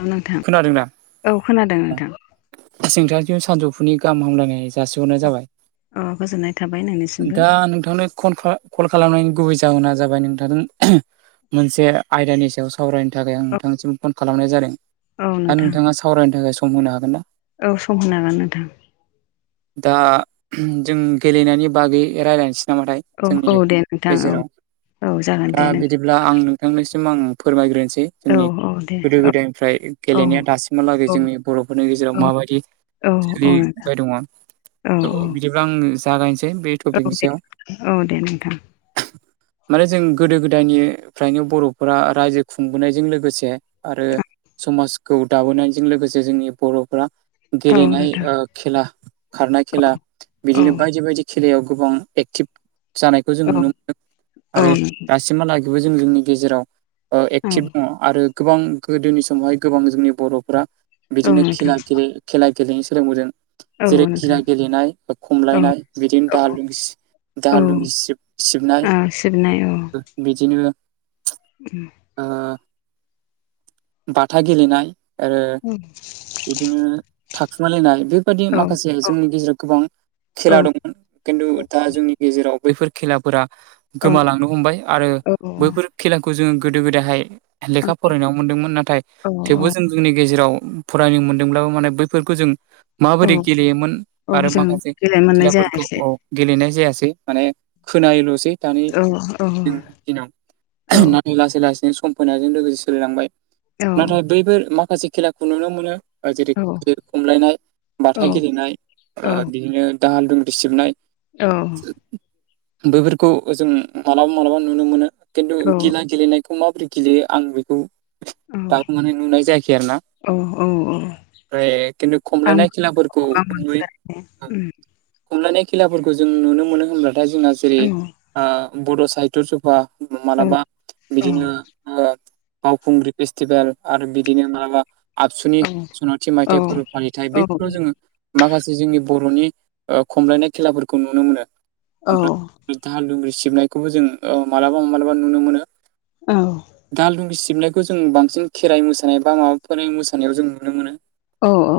औ नोंथां खोनादोंना औ खोनादों औ नोंथां नोंथांनिसिम सानजौफुनि गाहाम हामलायनाय जासिहरनाय जाबाय औ गोजोननाय थाबाय नोंनिसिमबो दा नोंथांनो कनफ्रा कल खालामनायनि गुबै जाहोना जाबाय नोंथांजों मोनसे आयदानि सायाव सावरायनो थाखाय आं औ नोंथांनिसिम फन खालामनाय जा औ दा नोंथां नोंथाङा सावरायनो थाखाय सम होनो हागोनना औ सम होनो हागोन नोंथां दा जों गेलेनायनि बागै रायज्लायनोसै नामाथाय औ जोंनि औ दे नोंथां औ गेजेराव औ जागोन दा दे नों बिदिब्ला आं नोंथांनिसिम आं फोरमायग्रोनोसै औ जोंनि औ दे गोदो औ गोदायनिफ्राय औ गेलेनाया दासिमहालागै औ जोंनि बर'फोरनि गेजेराव औ माबायदि औ औ नोंथां सोलिबाय दङ औ थ बिदि औ बिदिब्ला आं जागायनोसै बे टपिकनि औ दे सायाव औ दे नोंथां माने जों गोदो गोदायनिफ्रायनो बर'फोरा रायजो खुंबोनायजों लोगोसे आरो समाजखौ दाबोनायजों लोगोसे जोंनि बर'फोरा औ गेलेनाय नोंथां खेला खारनाय खेला औ बिदिनो बायदि बायदि खेलायाव गोबां एक्टिभ जानायखौ जों नुनो मोनो औ आरो दासिमहालागै जों जोंनि गेजेराव एक्टिभ दङ आरो गोबां गोदोनि स मावहाय गोबां जोंनि बर'फ औ बिदिनोे नोंथां खेला गेले खेला गेलेनो सोलोंबोदों औ जेरै गिला नोंथां गेलेनाय औ खमलायनाय बिदिनो औ दाल थुंग्रि सि औ दाहाल थुंग्रि सिब सिबनाय ओ सिबनाय औ बिदिनो [inaudible] ओ बाथा गेलेनाय आरो औ बिदिनो थाखुमालायनाय बेबादि औ माखासे जोंनि गेजेराव गोबां औ खेला दंमोन खिन्थु दा जोंनि गेजेराव बैफोर खेलाफोरा औ गोमालांनो हमबाय आरो औ बैफोर खेलाखौ जोङो गोदो गोदायहाय लेखा फरायनायाव मोनदोंमोन नाथाय औ थेवबो जों जोंनि गेजेराव फरायनो मोन्दोंब्लाबो माने बैफोरखौ जों माबोरै गेलेयोमोन औ आरो जों माखासे देलाय मोननाय खेलाफोरखौ जायाखिसै औ गेलेनाय जायासै माने खोनायोलसै दानि औ जों औ दिनाव औ नाथाय लासै लासैनो सम फैनायजों लोगोसे सोलायलांबाय औ नाथाय बैफोर माखासे खेलाखौ नुनो मोनो जेरै औ गेद खमलायनाय औ बाथा गेलेनाय औ ओ बिदिनो दाहाल थुंग्रि सिबनाय औ बैफोरखौ जों मालाबा मालाबा नुनो मोनो खिन्थु औ गिला गेलेनाय खौ माबोरै गेलेयो आं बेखौ दाबो माने नुनाय जायाखै आरोना औ औ ओमफ्राय खिन्थु खमलायनाय आंबो खेलाफोरखौ आं मोनफेराखै नुयो उम खमलायनाय खेलाफोरखौ जों नुनो मोनो होनब्लाथाय जोंहा जेरै औ आ बड साहित्य सभा औ मालाबा औ बिदिनो ओ फुंग्रि फेस्टिभेल आरो बिदिनो माबा आबसुनि औ सनाथि मायथाइ औ फोरबो फालिथाय औ बैफोराव जोङो माखासे जोंनि बर'नि खमलायनाय खेलाफोरखौ नुनो मोनो ओमफ्राय दाहाल लुंग्रि सिबनायखौबो जों मालाबा मालाबा नुनो मोनो। औ। दाहाल दुंगि सिबनायखौ जों बांसिन खेराइ मोसानाय बा माबाफोर मोसानायाव जों नुनो मोनो। औ औ।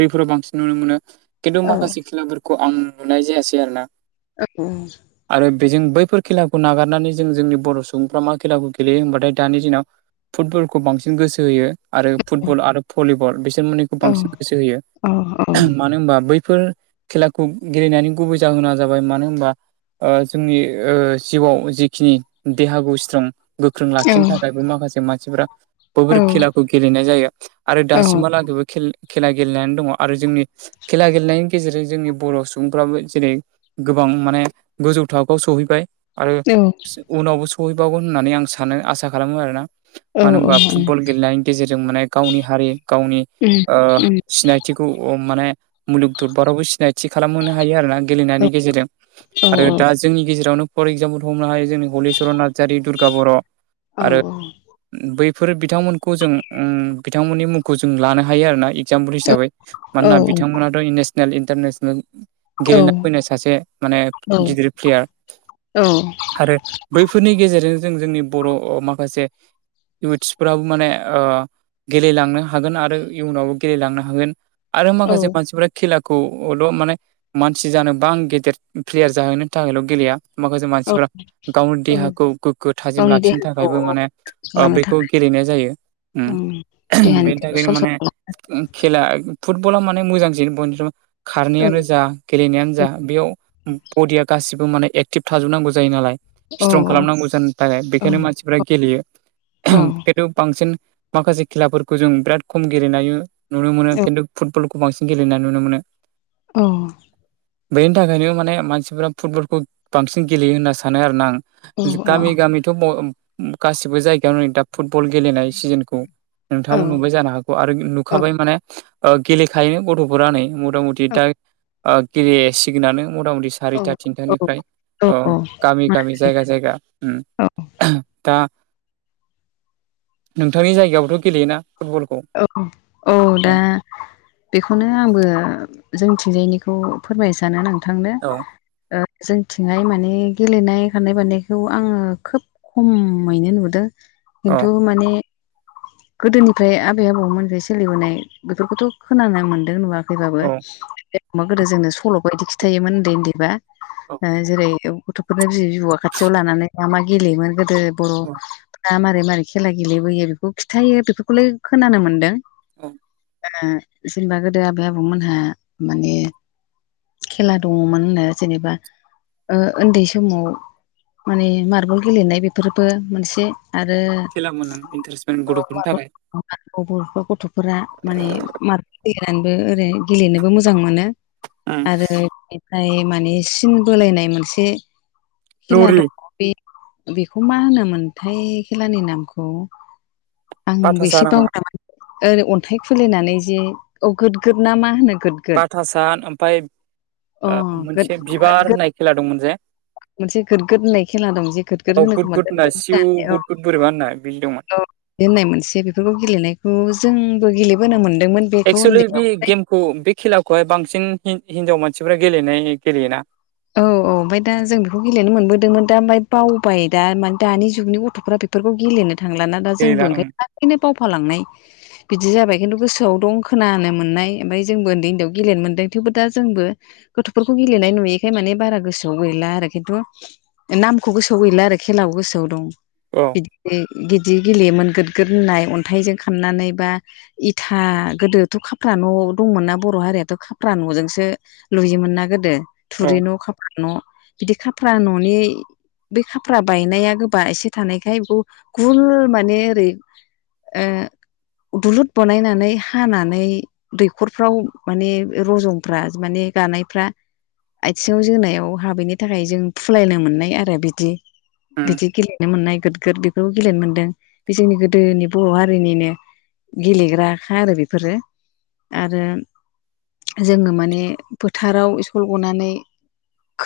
बैफोराव बांसिन नुनो मोनो खिन्थु औ माखासे खेलाफोरखौ आं नुनाय जायासै आरोना। औ। आरो बेजों बैफोर खेलाखौ नागारनानै जों जोंनि बर' सुबुंफ्रा मा खेलाखौ गेलेयो होनबाथाय दानि दिनाव फुटबलखौ बांसिन गोसो होयो आरो फुटबल आरो भलिबल बिसोरमोननि खौ बांसिन गोसो होयो मानो होनबा बै बेफोर खेलाखौ गेलेनानै गुबै जाहोना जाबाय मानो होनबा जोंनि जिउआव जिखिनि देहाखौ स्ट्रं गोख्रों लाखिनो थाखायबो माखासे मानसिफोरा बैफोर खेलाखौ गेलेनाय जायो आरो औ औ औ दासिमाव लाैबो खेला गेलेनानै दङ आरो जोंनि खेला गेलेनायनि गेजेरजों जोंनि बर' सुबुंफ्राबो जेरै गोबां माने गोजौ थाखोआव सहैबाय। आरो उनावबो सहैबावगोन होननानै आं सानो आसा खालामो आरोना। औ मानो होनबा फुटबल गेलेनायनि गेजेरजों माने गावनि हारि गावनि सिनायथिखौ माने मुलुग दरबारावबो सिनायथि खालामहोनो हायो आरोना गेलेनायनि गेजेरजों आरो दा जोंनि गेजेरावनो फर एगजामपोल हमनो हायो जोंनि हलिचरन नार्जारि दुर्गा बर' आरो बैफोर बिथांमोनखौ जों बिथांमोननि मुंखौ जों लानो हायो आरोना। एगजामपोल हिसाबै मानोना बिथांमोनाथ' नेसनेल इन्टारनेसनेल गेलेना फैनाय सासे माने गिदिर प्लेयार आरो बैफोरनि गेजेरजों जों जोंनि बर' माखासे इुथ्सफोराबो माने गेलेलांनो हागोन आरो इयुनावबो गेलेलांनो हागोन। आरो औ औ माखासे मानसिफ्रा खेलाखौल' माने मानसि जानोबा आं गेदेर प्लेयार जाहैनो थाखायल' गेलेया। माखासे मानसिफोरा गावनि देहाखौ गोग्गो थाजिम गावनि लाखिनो देहाखौ थाखायबो माने खालामनो थाखाय बेखौ गेलेनाय जायो ओं देहानि बेनि थैखौ थाखायनो सलसल माने खालाम खेला फुटबला माने मोजां जे बय खारनायानो जा गेलेनायानो जा बेयाव बडिया गासिबो माने ए एटिभ थाजोबनांगौ जायो नालाय औ स्ट्रं खालामनांगौ जानो थाखाय औ बेखायनो मानसिफ्रा औ गेलेयो। औ खिन्थु बांसिन माखासे खेलाफोरखौ जों बिराद खम गेलेनाय नुनो मोनो औ खिन्थु फुटबलखौ बांसिन गेलेनाय नुनो मोनो। औ। बेनि थाखायनो माने मानसिफ्रा फुटबलखौ बांसिन गेलेयो होनना सानो आरोना आं। औ गामि गामिथ' गासिबो जायगायाव नै दा फुटबल गेलेनाय सिजोनखौ नोंथांमोन नुबाय जानो हागौ आरो नुखाबाय माने गेलेखायोन गथ'फोरा नै मथा मथि दा गेलेसिगोनानो मथा मथि औ सारिथा थिनथानिफ्राय गामि गामि जायगा जायगा दा नोंथांनि जायगायावाबथ' गेलेयोना फुटबलखौ औ औ दा। बेखौनो आंबो जोंथिंजायनिखौ फोरमायनो सानो नोंथांनो। औ जोंथिंहाय माने गेलेनाय खारनाय बारनायखौ आङो खोब खमैनो नुदों औ खिन्थु माने गोदोनिफ्राय आबौमोननिफ्राय सोलिबोनाय बेफोरखौथ' खोना मोनदों नुवाखैबाबो औ अमा गोदो जोंनो सल' बायदि खिथायोमोन उन्दै उन्दैबा औ जेरै गथ' बेफोरनो बिबै बिबौआ खाथियाव लानानै मा मा गेलेयोमोन गोदो बर' औ फ्रा मारै मारै खेला गेलेबोयो बेखौ खिन्थायो बेफोरखौलाय खोनानो मोन्दों औ ओ जेनेबा गोदो आबै आबौमोनहा माने खेला दङमोन होनो जेनेबा ओ उन्दै समाव माने मार्बल गेलेनाय बेफोरबो मोनसे आरो खेला मोनो इन्टारेस्ट मेन गथ'फोरनि थाखाय [unintelligible] गथ'फोरा माने मार्बल गेलेनानैबो ओरै गेलेनोबो मोजां मोनो उम आरो बेनिफ्राय माने सिन बोलायनाय मोनसे खेला लरि दं बे बेखौ मा होनोमोनथाय खेलानि नामखौ आंबो बाथासा एसे नामा ओरै अन्थाइ खुलिनानै जे औ गोद गद ना मा होनो गोद गोद बाथासान ओमफाय अ गोद मोनसे गोद बिबार गोद होननाय खेला दंमोन जे मोनसे गोद गोद होननाय खेला दं जे गोद गोद औ गुद होनोखौ गुद मोनोन होननाय सिउ होननानै औ गुद गुद बोरैबा होननाय बिदि दंमोन औ बिदि होननाय मोनसे बेफोरखौ गेलेनायखौ जोंबो गेलेबोनो मोनदोंमोन बेखौ एक्सुलि बे उन्दैयाव गेमखौ बे खेलाखौहाय बांसिन हिनजाव मानसिफोरा गेलेनाय गेलेयोना औ औ ओमफाय दा जों बेखौ गेलेनो मोनबोदोंमोन दा ओमफाय बावबाय दा माने दानि जुगनि गथ'फोरा बे फोरखौ गेलेनो थांलाना दा गेलेला जोंबो ओं ओंखायनो लासैनो बावफालांनाय बिदि जाबाय खिन्थु गोसोआव दं खोनानो मोन्नाय ओमफाय जोंबो उन्दै उन्दैयाव गेलेनो मोनदों थेवबो दा जोंबो गथ'फोरखौ गेलेनाय नुयि खाय माने बारा गोसोआव गैला आरो खिन्थु नामखौ गोसोआव गैला आरो खेलाबो गोसोआव दं औ बिदि गिद गेलेमोन गोद गोद होननाय अन्थाइजों खाननानै बा इथा गोदोथ' खाफ्रा न' दंमोन ना बर' हारियाथ' खाफ्रा न'जोंसो लुयोमोन ना गोदो औ थुरि न' खाफ्रा न' बिदि खाफ्रा न'नि बे खाफ्रा बायनाया गोबा एसे थानायखाय बेखौ गुल माने ओरै ओ दुलुर बानायनानै हानानै दैखरफ्राव माने रजंफ्रा माने गानायफ्रा आथिङाव जोनायाव हाबैनि थाखाय जों फुलायनो मोननाय आरो बिदि उम बिदि गेले नो मोननाय गोदगोद बेबो गेलेनो मोन्दों बे जोंनि गोदोनि बर' हारिनिनो गेलेग्राखौ आरो बेफोरो आरो जोङो माने फोथाराव कल गनानै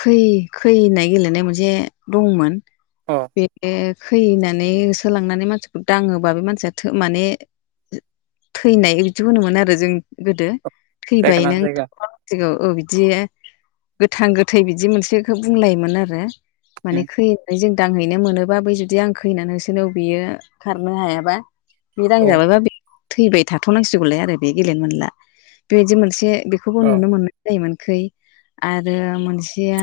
खै खै होननाय गेलेनाय मोनसे दंमोन अ बे खै होनानै होसोलांनानै मानसिखौ दाङोबा बे मानसिया थे माने थैनाय बिदि होन मोनो आरो जों गोदो जायगा थैबाय लाना जायगा नोंथिखौ [unintelligible] औ बिदि गोथां गोथै बिदि मोनसेखौ बुंलायोमोन आरो माने उम खै होनानै जों दांहैनो मोनोबा बै जु दि आं खै होना होसोनाव बियो खारनो हायाबा बे दां औ जाबायबा थैबाय थाथ'नांसिगौलाय आरो बे गेलेनो मोनला बेबायदि मोनसे बेखौबो औ नुनो मोनो जायोमोन खै आरो मोनसेया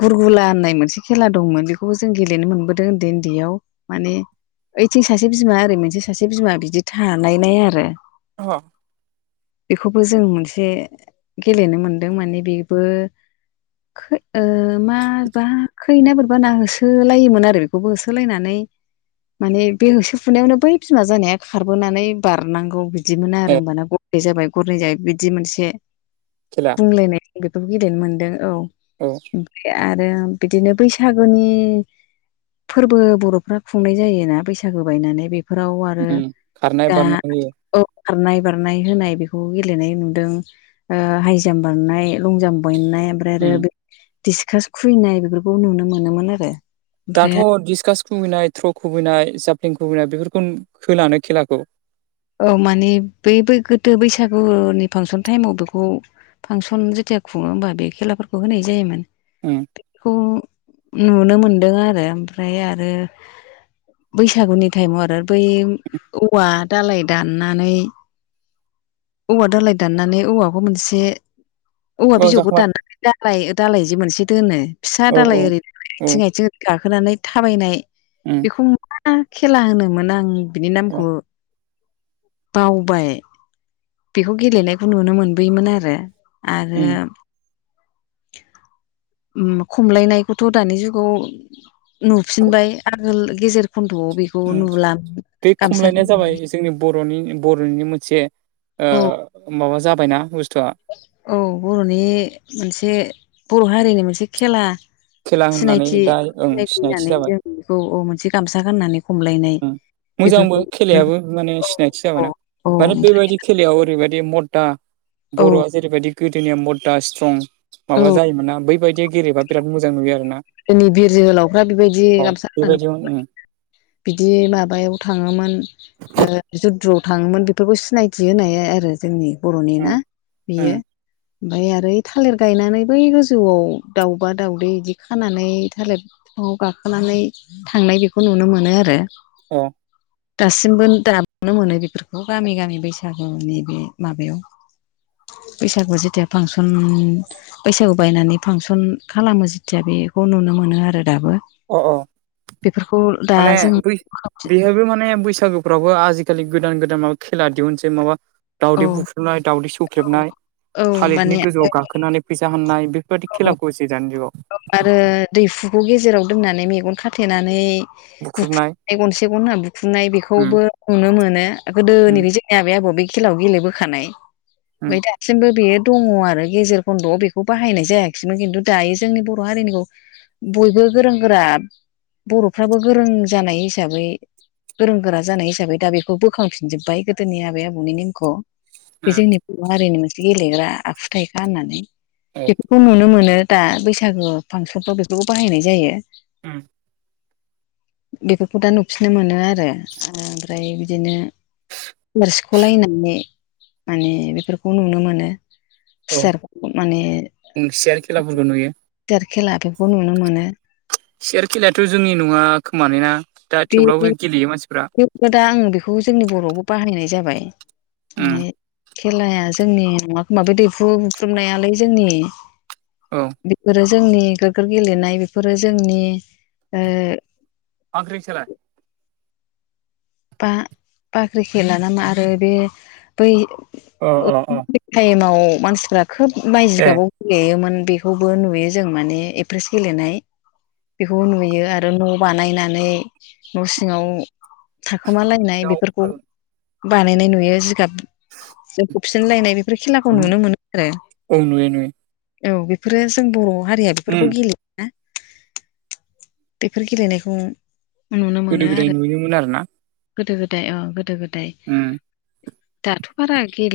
गुर गुला होननाय मोनसे खेला दंमोन बेखौबो जों गेलेनो मोनबोदों उन्दै उन्दैयाव माने ओइथिं सासे बिमा ओरै मोनसे सासे बिमा बिदि थानायनाय आरो अ बेखौबो जों मोनसे गेलेनो मोन्दों माने बेबो खै ओ मा बा खै ना बोरैबा ना होसोलायोमोन आरो बेखौबो होसोलायनानै माने बे होसो फुनायावनो बै बिमा जानाया खारबोनानै बारनांगौ बि दि मोना ए आरो होमबाना गरनै जाबाय गरनै जाब बिदि मोनसे खेला बुंलायनाय जों बेखौ गेलेनो मोनदों औ औ आरो बिदिनो बैसागुनि फोरबो बर'फ्रा खुंनाय जायोना बैसागु बायनानै बे बे फोराव आरो उम खारनाय दा बारनाय औ खारनाय बारनाय होनाय बेखौ गेलेनाय नुदों हाइ जाम्प बारनाय लं जाम्प बायनाय ओमफ्राय उम आरो डिसकास खुैनाय बेफोरखौ नुनो मोनोमोन आरो। दाथ' ओमफ्राय डिसकास खुबैनाय थ्र' खुबैनाय जाफ्लिं खुबैनाय बेफोरखौ होलानो खेलाखौ औ मानिे बै बै गोदो बैसागुनि फांसन टाइमाव बेखौ फांसन जेथिया खुङो होमबा बे खेलाफोरखौ होनाय जायोमोन। उम बेखौ नुनो मोनदों आरो ओमफ्राय आरो बैसागुनि टाइमाव आरो बै औवा दालाय दाननानै औवा दालाय दाननानै औवाखौ मोनसे औवा औ बिजौखौ जाखांबाय दाननानै दालाय दालाय जि मोनसे दोनो फिसा औ दालाय औ ओरै औ आथिं आथिं गाखोनानै थाबायनाय उम उम मा खेला होनोमोन आं बिनि औ नामखौ बावबाय बेखौ गेलेनायखौ नुनो मोनबोयोमोन आरो आरो उम खमलायनायखौथ' दानि जुगाव नुफिनबाय आगोल गेजेर खन्द'आव बेखौ नुला बे गामसा खमलायनाया जाबाय जोंनि बर'नि बर'निनि मोनसे औ माबा जाबायना बुस्थुआ औ बर'नि मोनसे बर' हारिनि मोनसे खेला खेला होननानै दा ओं सिनायथि सिनायथिनायनानै जाबाय जों बेखौ औ अ मोनसे गामसा गाननानै खमलायनाय मोजांबो बेफोरखौ नुनो खेलायाबो माने औ सिनायथि जाबाय ना औ माने ओमफ्राय बेबायाददि खेलायाव ओरैबादि मददा औ बर'आ जेरैबायदि गोदोनि मददा स्ट्रं औ माबा जायोमोना बैबायदिया गेलेबा बिराद मोजां नुयो आर ना। जोंनि बिर जोहोलावफ्रा बेबायदि गामसा बेबायदियाव उम गान्नानै बिदि माबायाव थाङोमोन ओ जु ह्रुआव थाङोमोन बेफोरखौ सिनायथि होननाय आरो जोंनि बर'नि उम ना ओं बियो ओमफाय आरो थालिर गायनानैबो गोजौआव दाउबा दाउदै बिदि खानानै थालिर बिफाङाव गाखोनानै थांनाय बेखौ नुनो मोनो आरो। औ दासिमबो दाबनो मोनो बेफोरखौ गामि गामि बैसागुनि बे माबायाव [inaudible] बैसागु जेथिया फांसन बैसागु बायनानै फांसन खालामो खेथिया बेखौ नुनो मोनो आरो दाबो अ अ बेफोरखौ दा माने जों बेहाबबो माने बैसागु फोरावबो आजिखालि गोदान गोदान माबा खेला दिहुननोसै माबा औ दाउदै बुख्रुबनाय दाावदै सौख्रेबनाय औ माने थालिरनि गोजौआव गाखोनानै फैसा हनाय बे बादि औ खेलाखौ दानि जुगाव आरो दैहुखौ गेजेराव दोननानै मेगन खाथेनानै बुख्रुबनाय बुख्रनाय गनसे गन होनना बुखुनाय उम बेखौबो नुनो मोनो गोदोनि उम बे जे आबै आबौ बे खेलायाव गेलेबोखानाय उम ओमफ्राय दासिमबो बेयो दंङो आरो गेजेर खन्द'आव बेखौ बाहायनाय जायाखिैमोन खिन्थु दायो जोंनि बर' हारिनिखौ बयबो गोरों गोरा बर'फ्राबो गोरों जानाय हिसाबै गोरों गोरा जानाय हिसाबै दा बेखौ बोखांफिनजोब्बाय गोदोनि आबै आबौनि नेमखौ बे उम जोंनि बर' हारिनि मोनसे गेलेग्रा आखुथायाइखा होननानै औ बे खौ नुनो मोनो दा बैसागो फांसनफ्राव बेफोरखौ बाहायनाय जायो उम बेफोरखौ दा नुफिननो मोनो आरो ओमफ्राय बिदिनो थोरसिख'लायनानै माने बेफोरखौ नुनो मोनो सेरखौ माने सेयार खेलाफोरखौ नुयो गिदिर खेला बेखौ नुनो मोनो सियार खेलायाथ' जोंनि नङा खोमालोना दा बे थेवब्लाबो गेलेयो मानसिफ्रा दा आं बेखौ जोंनि बर'आवबो बाहायनाय जाबाय उम माने खेलाया जोंनि नाखौ माब बे दैहु बुफ्र्रुबनायालाय जोंनि औ बेफोरो जोंनि गोग्गो गेलेनाय बेफोरो जोंनि [unintelligible] बा बाख्रि खेला नामा आरो बे बै अ अ अ टाइमाव मानसिफ्रा खोब बाय ए जिगाबाव गेलेयोमोन बेखौबो नुयो जों माने एप्रेस गेलेनाय बेखौबो नुयो आरो न' बानायनानै न' सिङाव थाखोमालायनाय दाउ बेफोरखौ थारुन बानायनाय नुयो जिगाब ज खबसिनलायनाय बेफोर खेलाखौ उमहो नुनो मोनो आरो औ नुयो नुयो औ बेफोरो जों बर' हारिया उम बेफोरखौ गेलेयो बेफोर गेलेनायखौ नुनो मोनो गोदो गोदाय आरो नुयोमोन आरो ना गोदो गोदाय अ गोदो गोदाय उम दाथ' बारा गेलेला